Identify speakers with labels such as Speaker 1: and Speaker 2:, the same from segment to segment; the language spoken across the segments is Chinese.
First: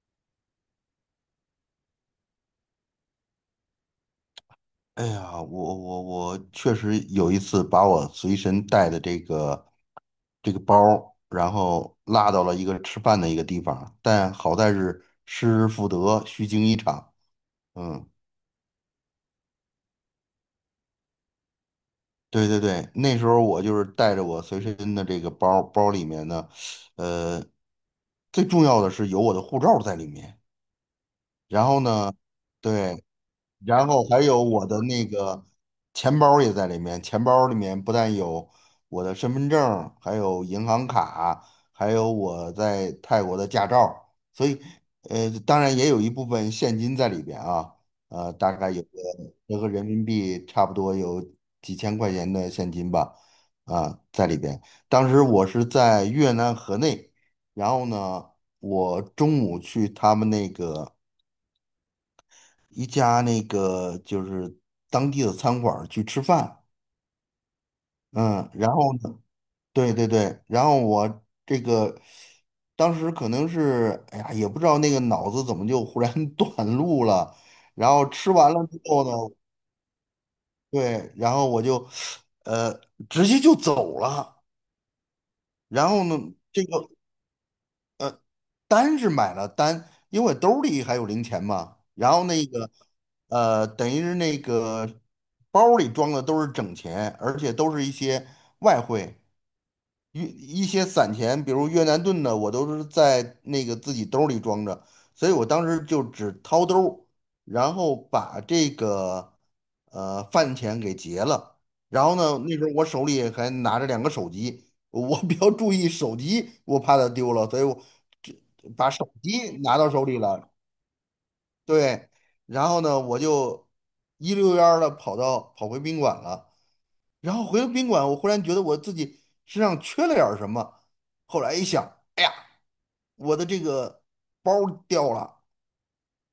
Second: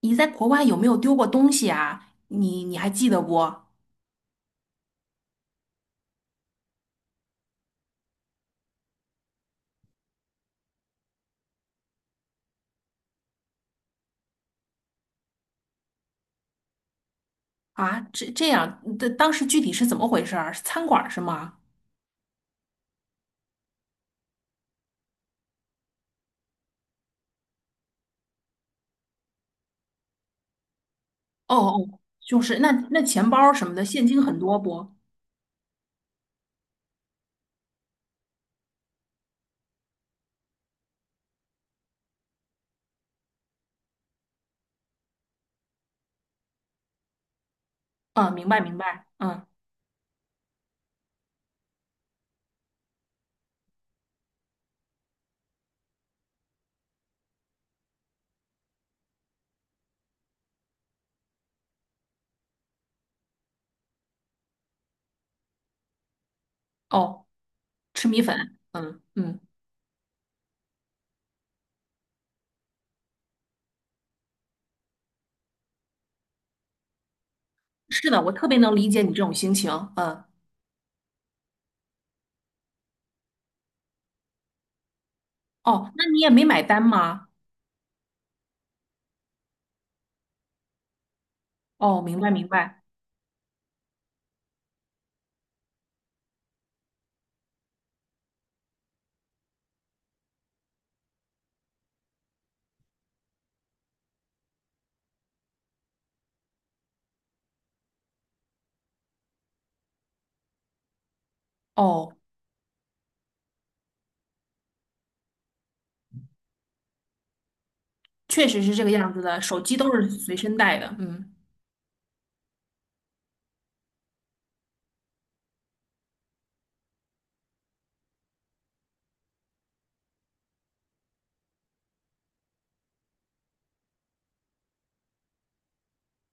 Speaker 1: 你在国外有没有丢过东西啊？你还记得不？
Speaker 2: 哎呀，我确实有一次把我随身带的这个包儿然后落到了一个吃饭的一个地方，但好在是失而复得，虚惊一场。
Speaker 1: 啊，
Speaker 2: 嗯，
Speaker 1: 这样，的当时具体是怎么回事儿？是餐馆儿是吗？
Speaker 2: 对对对，那时候我就是带着我随身的这个包儿，包里面呢，呃，最重要的是有我的护照在里面。
Speaker 1: 哦
Speaker 2: 然后
Speaker 1: 哦，
Speaker 2: 呢，
Speaker 1: 就是那
Speaker 2: 对。
Speaker 1: 钱包什么的，
Speaker 2: 然后
Speaker 1: 现金
Speaker 2: 还
Speaker 1: 很
Speaker 2: 有
Speaker 1: 多
Speaker 2: 我的
Speaker 1: 不？
Speaker 2: 那个钱包也在里面，钱包里面不但有我的身份证，还有银行卡，还有我在泰国的驾照，所以当然也有一部分现金在里边啊。
Speaker 1: 嗯，明
Speaker 2: 大
Speaker 1: 白
Speaker 2: 概
Speaker 1: 明
Speaker 2: 有个
Speaker 1: 白。嗯，
Speaker 2: 折合人民币差不多有几千块钱的现金吧，啊，在里边。当时我是在越南河内，然后呢，我中午去他们那个，一家那个就是当地的餐馆儿去吃饭。
Speaker 1: 哦，吃米
Speaker 2: 嗯，
Speaker 1: 粉。
Speaker 2: 然后
Speaker 1: 嗯
Speaker 2: 呢，
Speaker 1: 嗯，
Speaker 2: 对对对，然后我这个当时可能是，哎呀，也不知道那个脑子怎么就忽然 短路了，然后
Speaker 1: 是的，
Speaker 2: 吃
Speaker 1: 我特
Speaker 2: 完
Speaker 1: 别
Speaker 2: 了
Speaker 1: 能
Speaker 2: 之
Speaker 1: 理解
Speaker 2: 后
Speaker 1: 你这种
Speaker 2: 呢，
Speaker 1: 心情。嗯，
Speaker 2: 对，然后我就呃直接就走了。然
Speaker 1: 哦，那
Speaker 2: 后呢，
Speaker 1: 你也没买
Speaker 2: 这
Speaker 1: 单
Speaker 2: 个
Speaker 1: 吗？
Speaker 2: 单是买了单，因为兜里还有零钱嘛。
Speaker 1: 哦，
Speaker 2: 然
Speaker 1: 明
Speaker 2: 后
Speaker 1: 白
Speaker 2: 那
Speaker 1: 明
Speaker 2: 个，
Speaker 1: 白。
Speaker 2: 等于是那个包里装的都是整钱，而且都是一些外汇。一一些散钱，比如越南盾的，我都是在那个自己兜儿里装着，所以我当时就只掏兜儿，然后把这个饭钱给结了。然
Speaker 1: 哦，
Speaker 2: 后呢，那时候我手里还拿着2个手机，我比较注意手机，我怕它丢了，所以我这
Speaker 1: 确实是这
Speaker 2: 把
Speaker 1: 个
Speaker 2: 手
Speaker 1: 样子的，
Speaker 2: 机
Speaker 1: 手机
Speaker 2: 拿到
Speaker 1: 都
Speaker 2: 手
Speaker 1: 是
Speaker 2: 里
Speaker 1: 随
Speaker 2: 了。
Speaker 1: 身带的。嗯，
Speaker 2: 对，然后呢，我就一溜烟儿的跑回宾馆了。然后回到宾馆，我忽然觉得我自己身上缺了点儿什么。后来一想，我的这个包儿掉了。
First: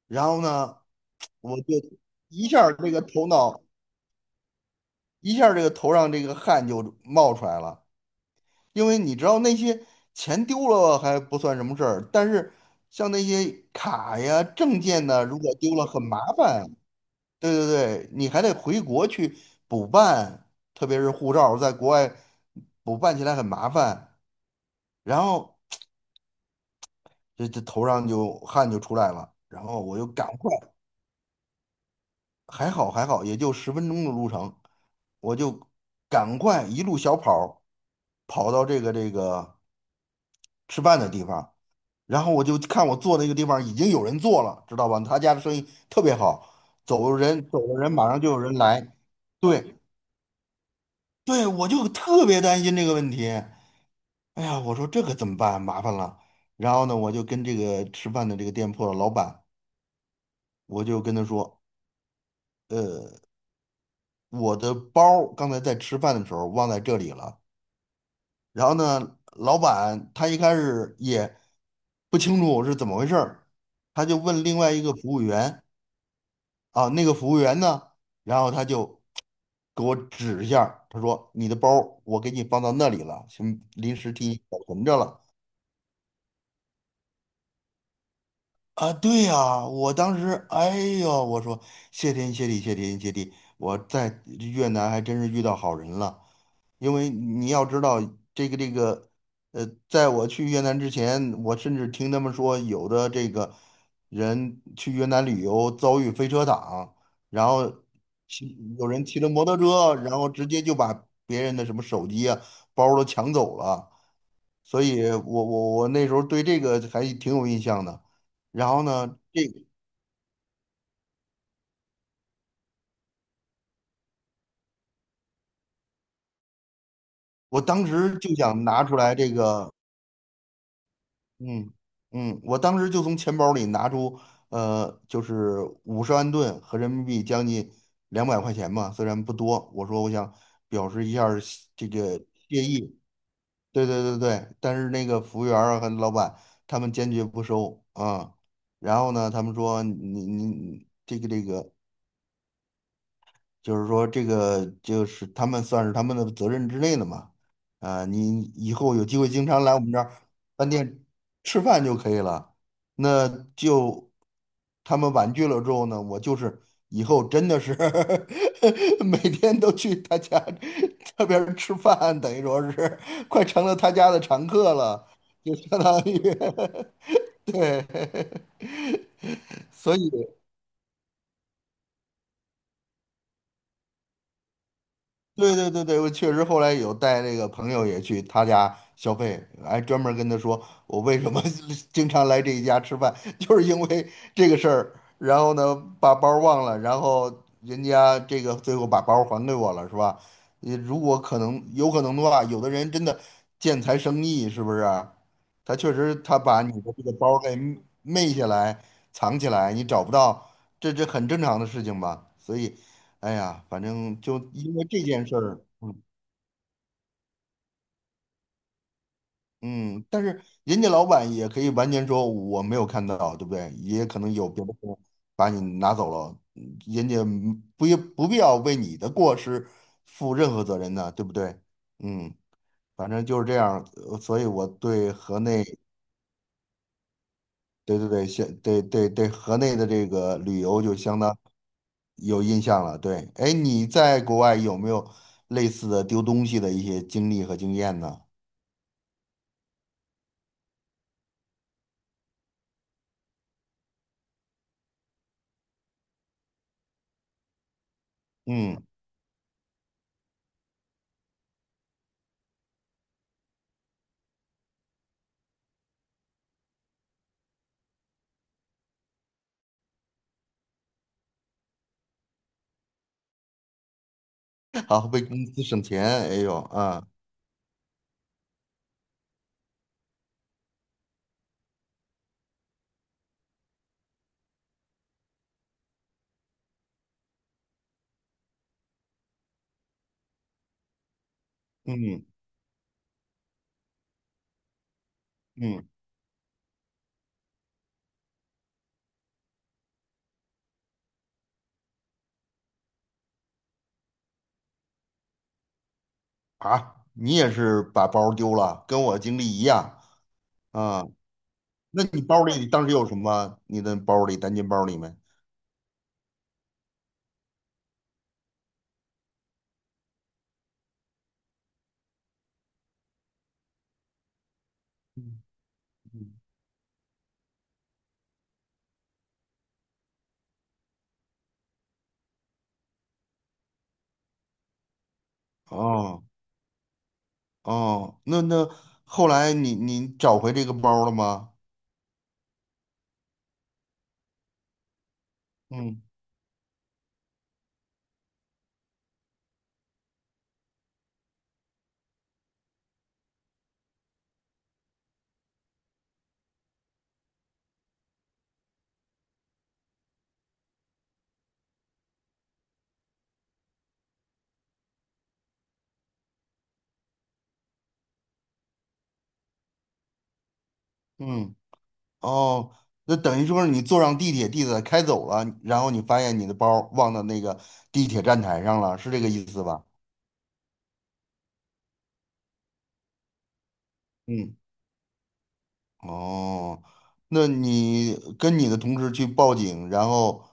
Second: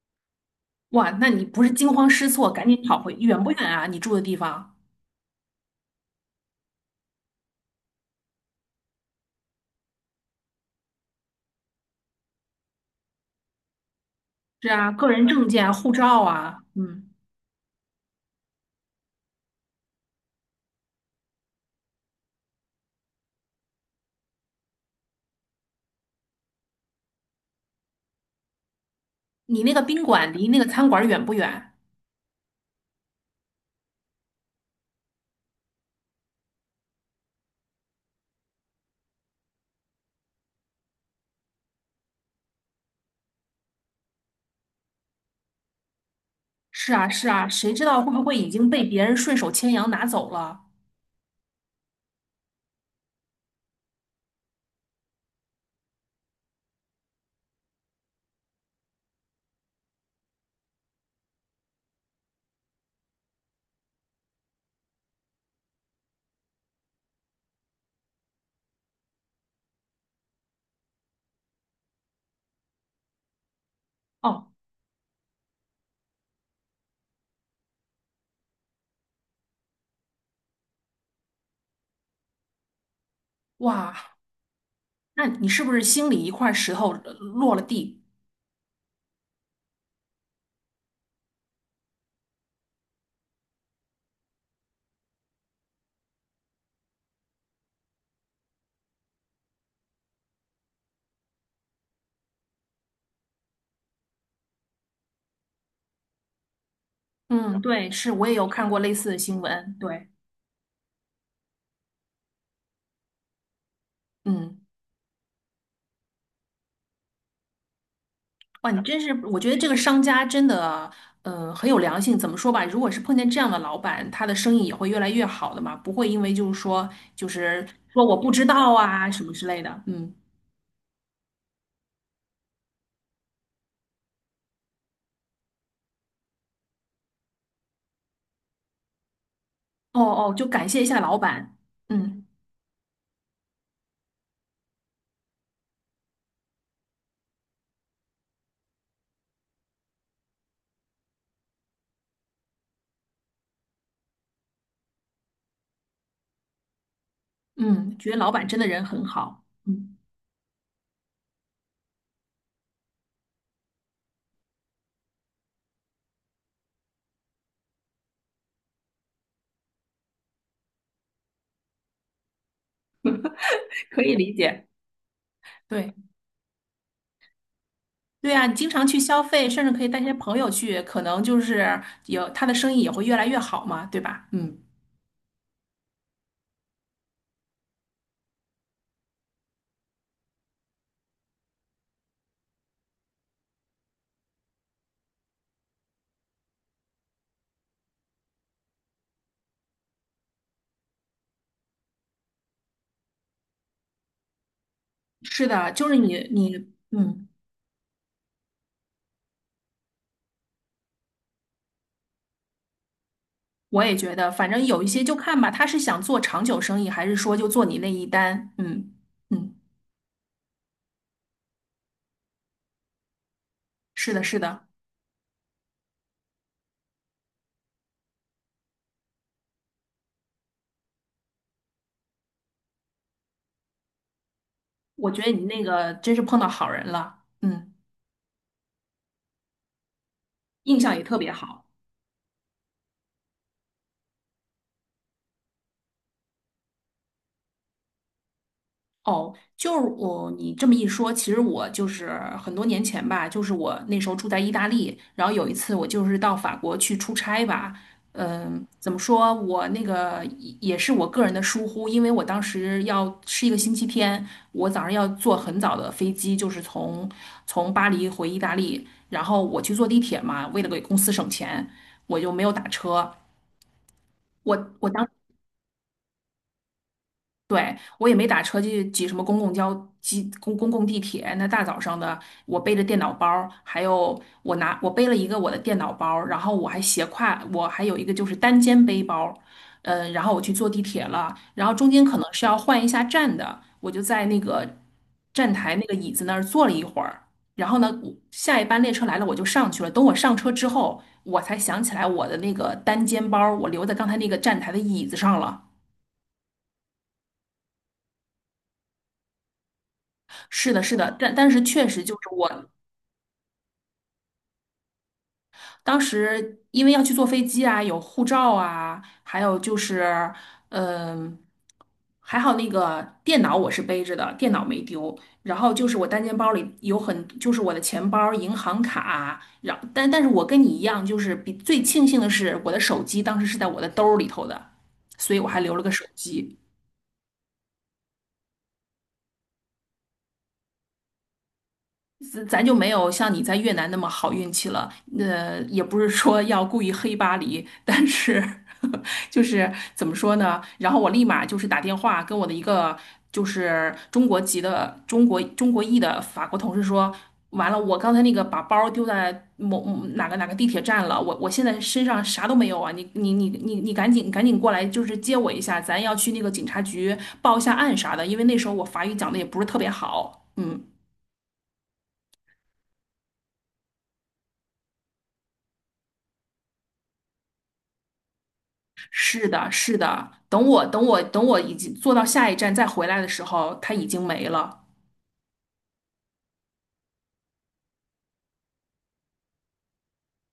Speaker 2: 然后呢，
Speaker 1: 哇，那你
Speaker 2: 我
Speaker 1: 不是
Speaker 2: 就
Speaker 1: 惊慌失
Speaker 2: 一
Speaker 1: 措，
Speaker 2: 下
Speaker 1: 赶
Speaker 2: 儿
Speaker 1: 紧
Speaker 2: 这个
Speaker 1: 跑回，
Speaker 2: 头
Speaker 1: 远不远
Speaker 2: 脑，
Speaker 1: 啊？你住的地方？
Speaker 2: 一下儿这个头上这个汗就冒出来了。因为你知道那些钱丢了还不算什么事儿，但是像那些卡呀、
Speaker 1: 是
Speaker 2: 证
Speaker 1: 啊，
Speaker 2: 件
Speaker 1: 个
Speaker 2: 呢，
Speaker 1: 人
Speaker 2: 如
Speaker 1: 证
Speaker 2: 果
Speaker 1: 件啊
Speaker 2: 丢了
Speaker 1: 护
Speaker 2: 很麻
Speaker 1: 照啊，
Speaker 2: 烦啊。
Speaker 1: 嗯，
Speaker 2: 对对对，你还得回国去补办，特别是护照在国外补办起来很麻烦。然后这头上就汗就出来了，
Speaker 1: 你
Speaker 2: 然
Speaker 1: 那个
Speaker 2: 后我
Speaker 1: 宾
Speaker 2: 就赶
Speaker 1: 馆离
Speaker 2: 快，
Speaker 1: 那个餐馆远不远？
Speaker 2: 还好还好，也就10分钟的路程，我就赶快一路小跑儿跑到这个吃饭的地方。然后我就看我坐那个地方已经有人坐了，知道吧？他家的生意特别好，
Speaker 1: 是啊，
Speaker 2: 走
Speaker 1: 是啊，
Speaker 2: 人走
Speaker 1: 谁
Speaker 2: 了
Speaker 1: 知
Speaker 2: 人
Speaker 1: 道
Speaker 2: 马
Speaker 1: 会
Speaker 2: 上
Speaker 1: 不
Speaker 2: 就
Speaker 1: 会
Speaker 2: 有
Speaker 1: 已
Speaker 2: 人
Speaker 1: 经被
Speaker 2: 来。
Speaker 1: 别人顺手牵
Speaker 2: 对
Speaker 1: 羊拿走了？
Speaker 2: 对，我就特别担心这个问题。哎呀，我说这可怎么办？麻烦了。然后呢，我就跟这个吃饭的这个店铺的老板，我就跟他说，呃，我的包儿刚才在吃饭的时候忘在这里了。然后呢，老板他一开始也不清楚是怎么回事儿，他就问
Speaker 1: 哦，
Speaker 2: 另外一个服务员啊，那个服务员呢，然后他就给我指一下儿，他说你的包儿我给你放到那里了，先
Speaker 1: 哇，
Speaker 2: 临时替你保存着了。
Speaker 1: 那你是不是心里一块石头落了地？
Speaker 2: 啊，对呀，我当时，哎呦，我说谢天谢地，谢天谢地，我在越南还真是遇到好人了。因为你要知道，这个这个，在我去越南之前，我甚至听他们说，有的这个人去越南旅游遭遇飞车党，然
Speaker 1: 嗯，
Speaker 2: 后
Speaker 1: 对，是我也有
Speaker 2: 骑
Speaker 1: 看过
Speaker 2: 有
Speaker 1: 类
Speaker 2: 人
Speaker 1: 似的
Speaker 2: 骑着
Speaker 1: 新
Speaker 2: 摩托
Speaker 1: 闻。
Speaker 2: 车，
Speaker 1: 对，
Speaker 2: 然后直接就把别人的什么手机啊、包儿都抢走了。
Speaker 1: 嗯，
Speaker 2: 所以我那时候对这个还挺有印象的。然
Speaker 1: 哇，你
Speaker 2: 后
Speaker 1: 真是，
Speaker 2: 呢，
Speaker 1: 我觉得这个商家真的，嗯，很有良心。怎么说吧，如果是碰见这样的老板，他的生意也会越来越好的嘛，不会因为就是说，就
Speaker 2: 我
Speaker 1: 是
Speaker 2: 当
Speaker 1: 说我
Speaker 2: 时
Speaker 1: 不
Speaker 2: 就
Speaker 1: 知
Speaker 2: 想
Speaker 1: 道
Speaker 2: 拿出
Speaker 1: 啊
Speaker 2: 来
Speaker 1: 什么
Speaker 2: 这
Speaker 1: 之类
Speaker 2: 个。
Speaker 1: 的。嗯。
Speaker 2: 嗯我当时就从钱包里拿出，就是500,000盾和人民币将近200块钱嘛，虽然不多，我
Speaker 1: 哦
Speaker 2: 说我
Speaker 1: 哦，
Speaker 2: 想
Speaker 1: 就感谢一
Speaker 2: 表
Speaker 1: 下
Speaker 2: 示一
Speaker 1: 老
Speaker 2: 下儿
Speaker 1: 板。
Speaker 2: 谢这个
Speaker 1: 嗯
Speaker 2: 谢意，对对对对，但是那个服务员儿啊和老板他们坚决不收啊。然后呢，他们说你这个就是说这个就是他们，算是他们的责任之内的嘛。
Speaker 1: 嗯，
Speaker 2: 啊，
Speaker 1: 觉得老
Speaker 2: 你
Speaker 1: 板真的
Speaker 2: 以
Speaker 1: 人
Speaker 2: 后
Speaker 1: 很
Speaker 2: 有机会
Speaker 1: 好。
Speaker 2: 经常来我们
Speaker 1: 嗯，
Speaker 2: 这儿饭店吃饭就可以了。那就他们婉拒了之后呢，我就是以后真的是 每天都去他家这边儿吃饭，等于说是快成了他
Speaker 1: 可
Speaker 2: 家
Speaker 1: 以
Speaker 2: 的
Speaker 1: 理
Speaker 2: 常
Speaker 1: 解。
Speaker 2: 客了，就相
Speaker 1: 对
Speaker 2: 当于 对。
Speaker 1: 对啊，你经常去消费，甚至 可以
Speaker 2: 所
Speaker 1: 带些
Speaker 2: 以。
Speaker 1: 朋友去，可能就是有他的生意也会越来越好嘛，对吧？嗯，
Speaker 2: 对对对对，我确实后来有带那个朋友也去他家消费，还专门跟他说我为什么 经常来这一家吃饭，就是因为这个事儿。然后呢，把包忘了，然后人家这个最后把包还给我了，是吧？你如果可能，有可能的话，有的人真的见财生意，是不是啊？
Speaker 1: 是的，
Speaker 2: 他
Speaker 1: 就
Speaker 2: 确
Speaker 1: 是
Speaker 2: 实
Speaker 1: 你
Speaker 2: 他
Speaker 1: 你
Speaker 2: 把你的这个
Speaker 1: 嗯，
Speaker 2: 包给昧下来、藏起来，你找不到，这这很正常的事情吧？所以，哎呀，反
Speaker 1: 我也觉
Speaker 2: 正
Speaker 1: 得，
Speaker 2: 就
Speaker 1: 反正
Speaker 2: 因
Speaker 1: 有
Speaker 2: 为
Speaker 1: 一
Speaker 2: 这
Speaker 1: 些就
Speaker 2: 件事
Speaker 1: 看吧，
Speaker 2: 儿，
Speaker 1: 他是想做长久生意，还是说就做你那一单？嗯嗯，
Speaker 2: 嗯，但是人家老板也可以完全说我没有看到，对不对？也
Speaker 1: 是
Speaker 2: 可
Speaker 1: 的，
Speaker 2: 能
Speaker 1: 是
Speaker 2: 有别
Speaker 1: 的，
Speaker 2: 的人把你拿走了，人家不不必要为你的过失负任何责任呢，对不对？嗯，反正就是这样，所以我对
Speaker 1: 我觉得
Speaker 2: 河
Speaker 1: 你那
Speaker 2: 内，
Speaker 1: 个真是碰到好人了，嗯，
Speaker 2: 对对对,河内的这个旅
Speaker 1: 印
Speaker 2: 游
Speaker 1: 象
Speaker 2: 就
Speaker 1: 也特
Speaker 2: 相
Speaker 1: 别
Speaker 2: 当
Speaker 1: 好。
Speaker 2: 有印象了。对，哎，你在国外有没有类似的丢东西的一些经历和经验呢？
Speaker 1: 哦，就是我，你这么一说，其实我就是很多年前吧，就是我那时候住在意大利，然后有一次我就是到法国去出差吧，嗯，
Speaker 2: 嗯。
Speaker 1: 怎么说，我那个也是我个人的疏忽，因为我当时要是一个星期天，我早上要坐很早的飞机，就是从从巴黎回意大利，然后我去坐地铁嘛，为了给公司省钱，我就没有打车。我我
Speaker 2: 好
Speaker 1: 当
Speaker 2: 为公司省钱。哎呦啊，
Speaker 1: 对，我也没打车去挤什么公共交、挤公共地铁。那大早上的，我背着电脑包儿，还有我拿我背了一个我的电脑包儿，然后我还斜挎，我还有一个就是单肩背包儿，嗯，然后我去坐地铁了，然后中间可
Speaker 2: 嗯
Speaker 1: 能是要换一下站的，我就在那个站台那
Speaker 2: 嗯
Speaker 1: 个椅子那儿坐了一会儿，然后呢，我下一班列车来了，我就上去了。等我上车之后，我才想起来我的那个单肩包儿我留在刚才那个站台的椅子上了。
Speaker 2: 啊，你也是把包丢了，跟我经历一样
Speaker 1: 是的，是
Speaker 2: 啊。
Speaker 1: 的，但是确实
Speaker 2: 那
Speaker 1: 就
Speaker 2: 你
Speaker 1: 是
Speaker 2: 包里
Speaker 1: 我
Speaker 2: 当时有什么？你的包里，单肩包里面？
Speaker 1: 当时因为要去坐飞机啊，有护照啊，还有就是，嗯、还好那个电脑我是背着的，电脑没丢。
Speaker 2: 嗯
Speaker 1: 然后就是我单肩
Speaker 2: 嗯
Speaker 1: 包里有很，就是我的钱包、银行卡。但是我跟你一样，就是比最庆幸的是我的手机当时是在我的兜儿里头的，所以我还留了个手
Speaker 2: 哦
Speaker 1: 机。
Speaker 2: 哦，那后来你你找回这个包了吗？
Speaker 1: 咱就没有像你在越南那么好运气了。那也不
Speaker 2: 嗯
Speaker 1: 是说要故意黑巴黎，但是 就是怎么说呢？然后我立马就是打电话跟我的一个就是中国籍的中国裔的法国同事说，完了，我刚才那个把包丢在某某哪个哪个地铁站了，我现在身上啥都没有啊！你赶紧过来，就是接我一下，咱要去那个警察局报一下案啥的，因为那时候我法语讲的也不是特别好，嗯。
Speaker 2: 嗯哦，那等于说是你坐上地铁，地铁开走了，然后你发现你的包忘到那个地铁站台上了，是这个意
Speaker 1: 是
Speaker 2: 思
Speaker 1: 的，
Speaker 2: 吧？
Speaker 1: 是的。等我已经坐到下一站再回来的时候，他已经没
Speaker 2: 嗯。
Speaker 1: 了。
Speaker 2: 哦，那你跟你的同事去报警，然后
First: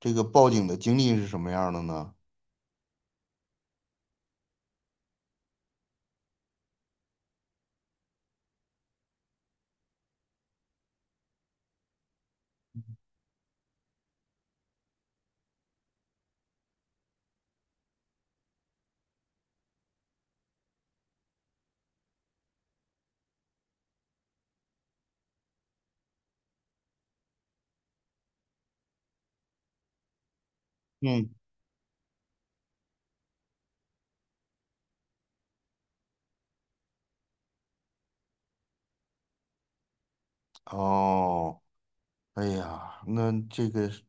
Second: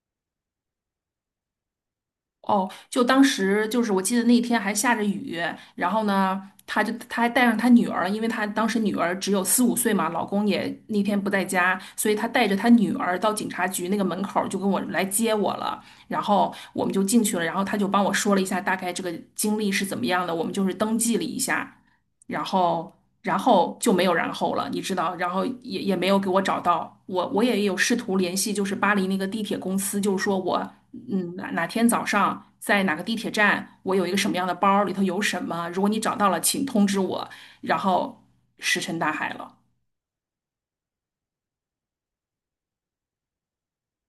Speaker 2: 这个报警的经历是什么样的呢？
Speaker 1: 哦，就当时就是我记得那天还下着雨，然后呢，他就他还带上他女儿，因为他当时女儿只有四五岁嘛，老公也那天不在家，所以他带着他女儿到警察局那个门口儿就跟我来接我了，然后我们就进去了，然后他就帮我说了一下大概这个经历是怎么样的，我们就是登记了一下。然后然后就没有然后了，你知道，然后也没有给我找到，我也有试图联系，就是巴黎那个地铁公司，就是说我嗯
Speaker 2: 嗯。
Speaker 1: 哪哪天早上在哪个地铁站，我有一个什么样的包，里头有什么，如果你找到了，请通知我，然后石沉大海了。
Speaker 2: 哦，哎呀，那这个是，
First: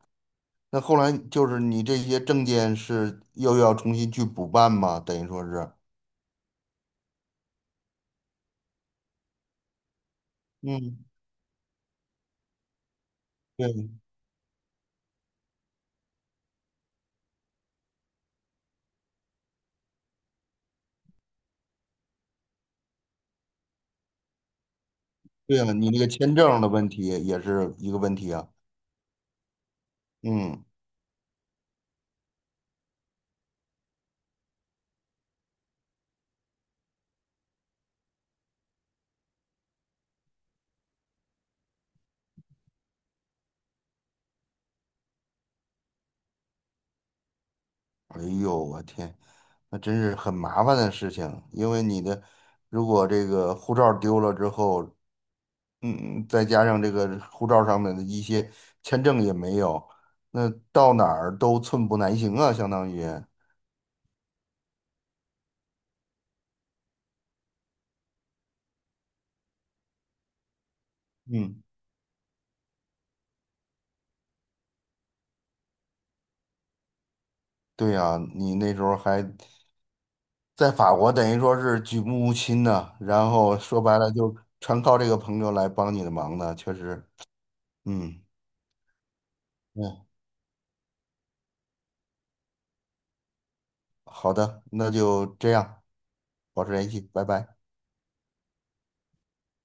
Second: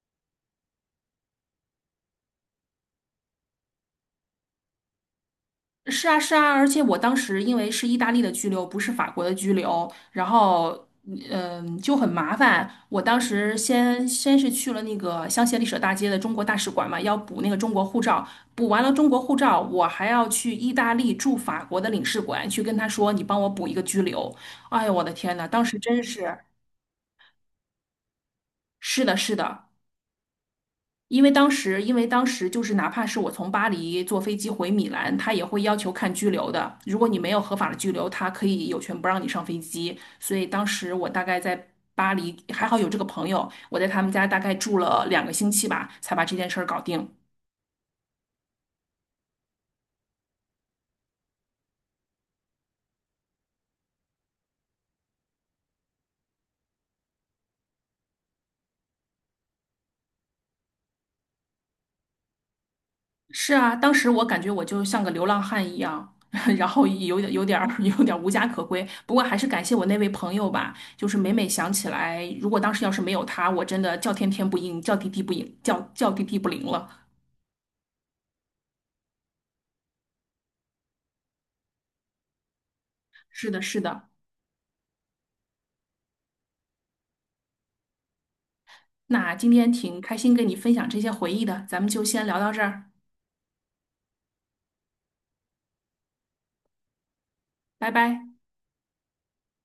Speaker 2: 那后来就是你这些证件是又要重新去补办吗？等于说是，
Speaker 1: 是啊，是啊，而且我当时因为是意大利的居留，不是法国的居留，然后
Speaker 2: 嗯，
Speaker 1: 就很麻烦。我当时
Speaker 2: 对。
Speaker 1: 先是去了那个香榭丽舍大街的中国大使馆嘛，要补那个中国护照，补完了中国护照，我还要去意大利驻法国的领事馆去跟他说，你帮我补一个居留。哎呦，我的天呐，
Speaker 2: 对
Speaker 1: 当
Speaker 2: 啊，
Speaker 1: 时
Speaker 2: 你那
Speaker 1: 真
Speaker 2: 个签
Speaker 1: 是，
Speaker 2: 证的问题也是一个问题啊。
Speaker 1: 是的，是的，
Speaker 2: 嗯，
Speaker 1: 因为当时，因为当时就是哪怕是我从巴黎坐飞机回米兰，他也会要求看拘留的。如果你没有合法的拘留，他可以有权不让你上飞机。所以当时我大概在巴黎，还好有这个朋友，我在他们家大概住了2个星期吧，才把这件事儿搞定。
Speaker 2: 哎呦，我天，那真是很麻烦的事情，因为你的，如果这个护照丢了之后，嗯，再加上这个护照上面的一些签证也没有，那到哪儿都寸步难行啊，相当于。
Speaker 1: 是啊，当时我感觉我就像个流浪汉一样，然后有点儿无家可归。不过还是感谢我那位朋友吧，就是每每
Speaker 2: 嗯，
Speaker 1: 想起来，如果当时要是没有他，我真的叫天天不应，叫地地不应，叫地地不灵了。
Speaker 2: 对呀，你那时候还在法国，等于说是举目无亲呢，然
Speaker 1: 是
Speaker 2: 后
Speaker 1: 的，是
Speaker 2: 说白
Speaker 1: 的。
Speaker 2: 了就全靠这个朋友来帮你的忙呢，确实。嗯
Speaker 1: 那今天挺
Speaker 2: 嗯，
Speaker 1: 开心跟你分享这些回忆的，咱们就先聊到这儿，
Speaker 2: 好的，那就这样，保持联系，拜拜。
Speaker 1: 拜拜。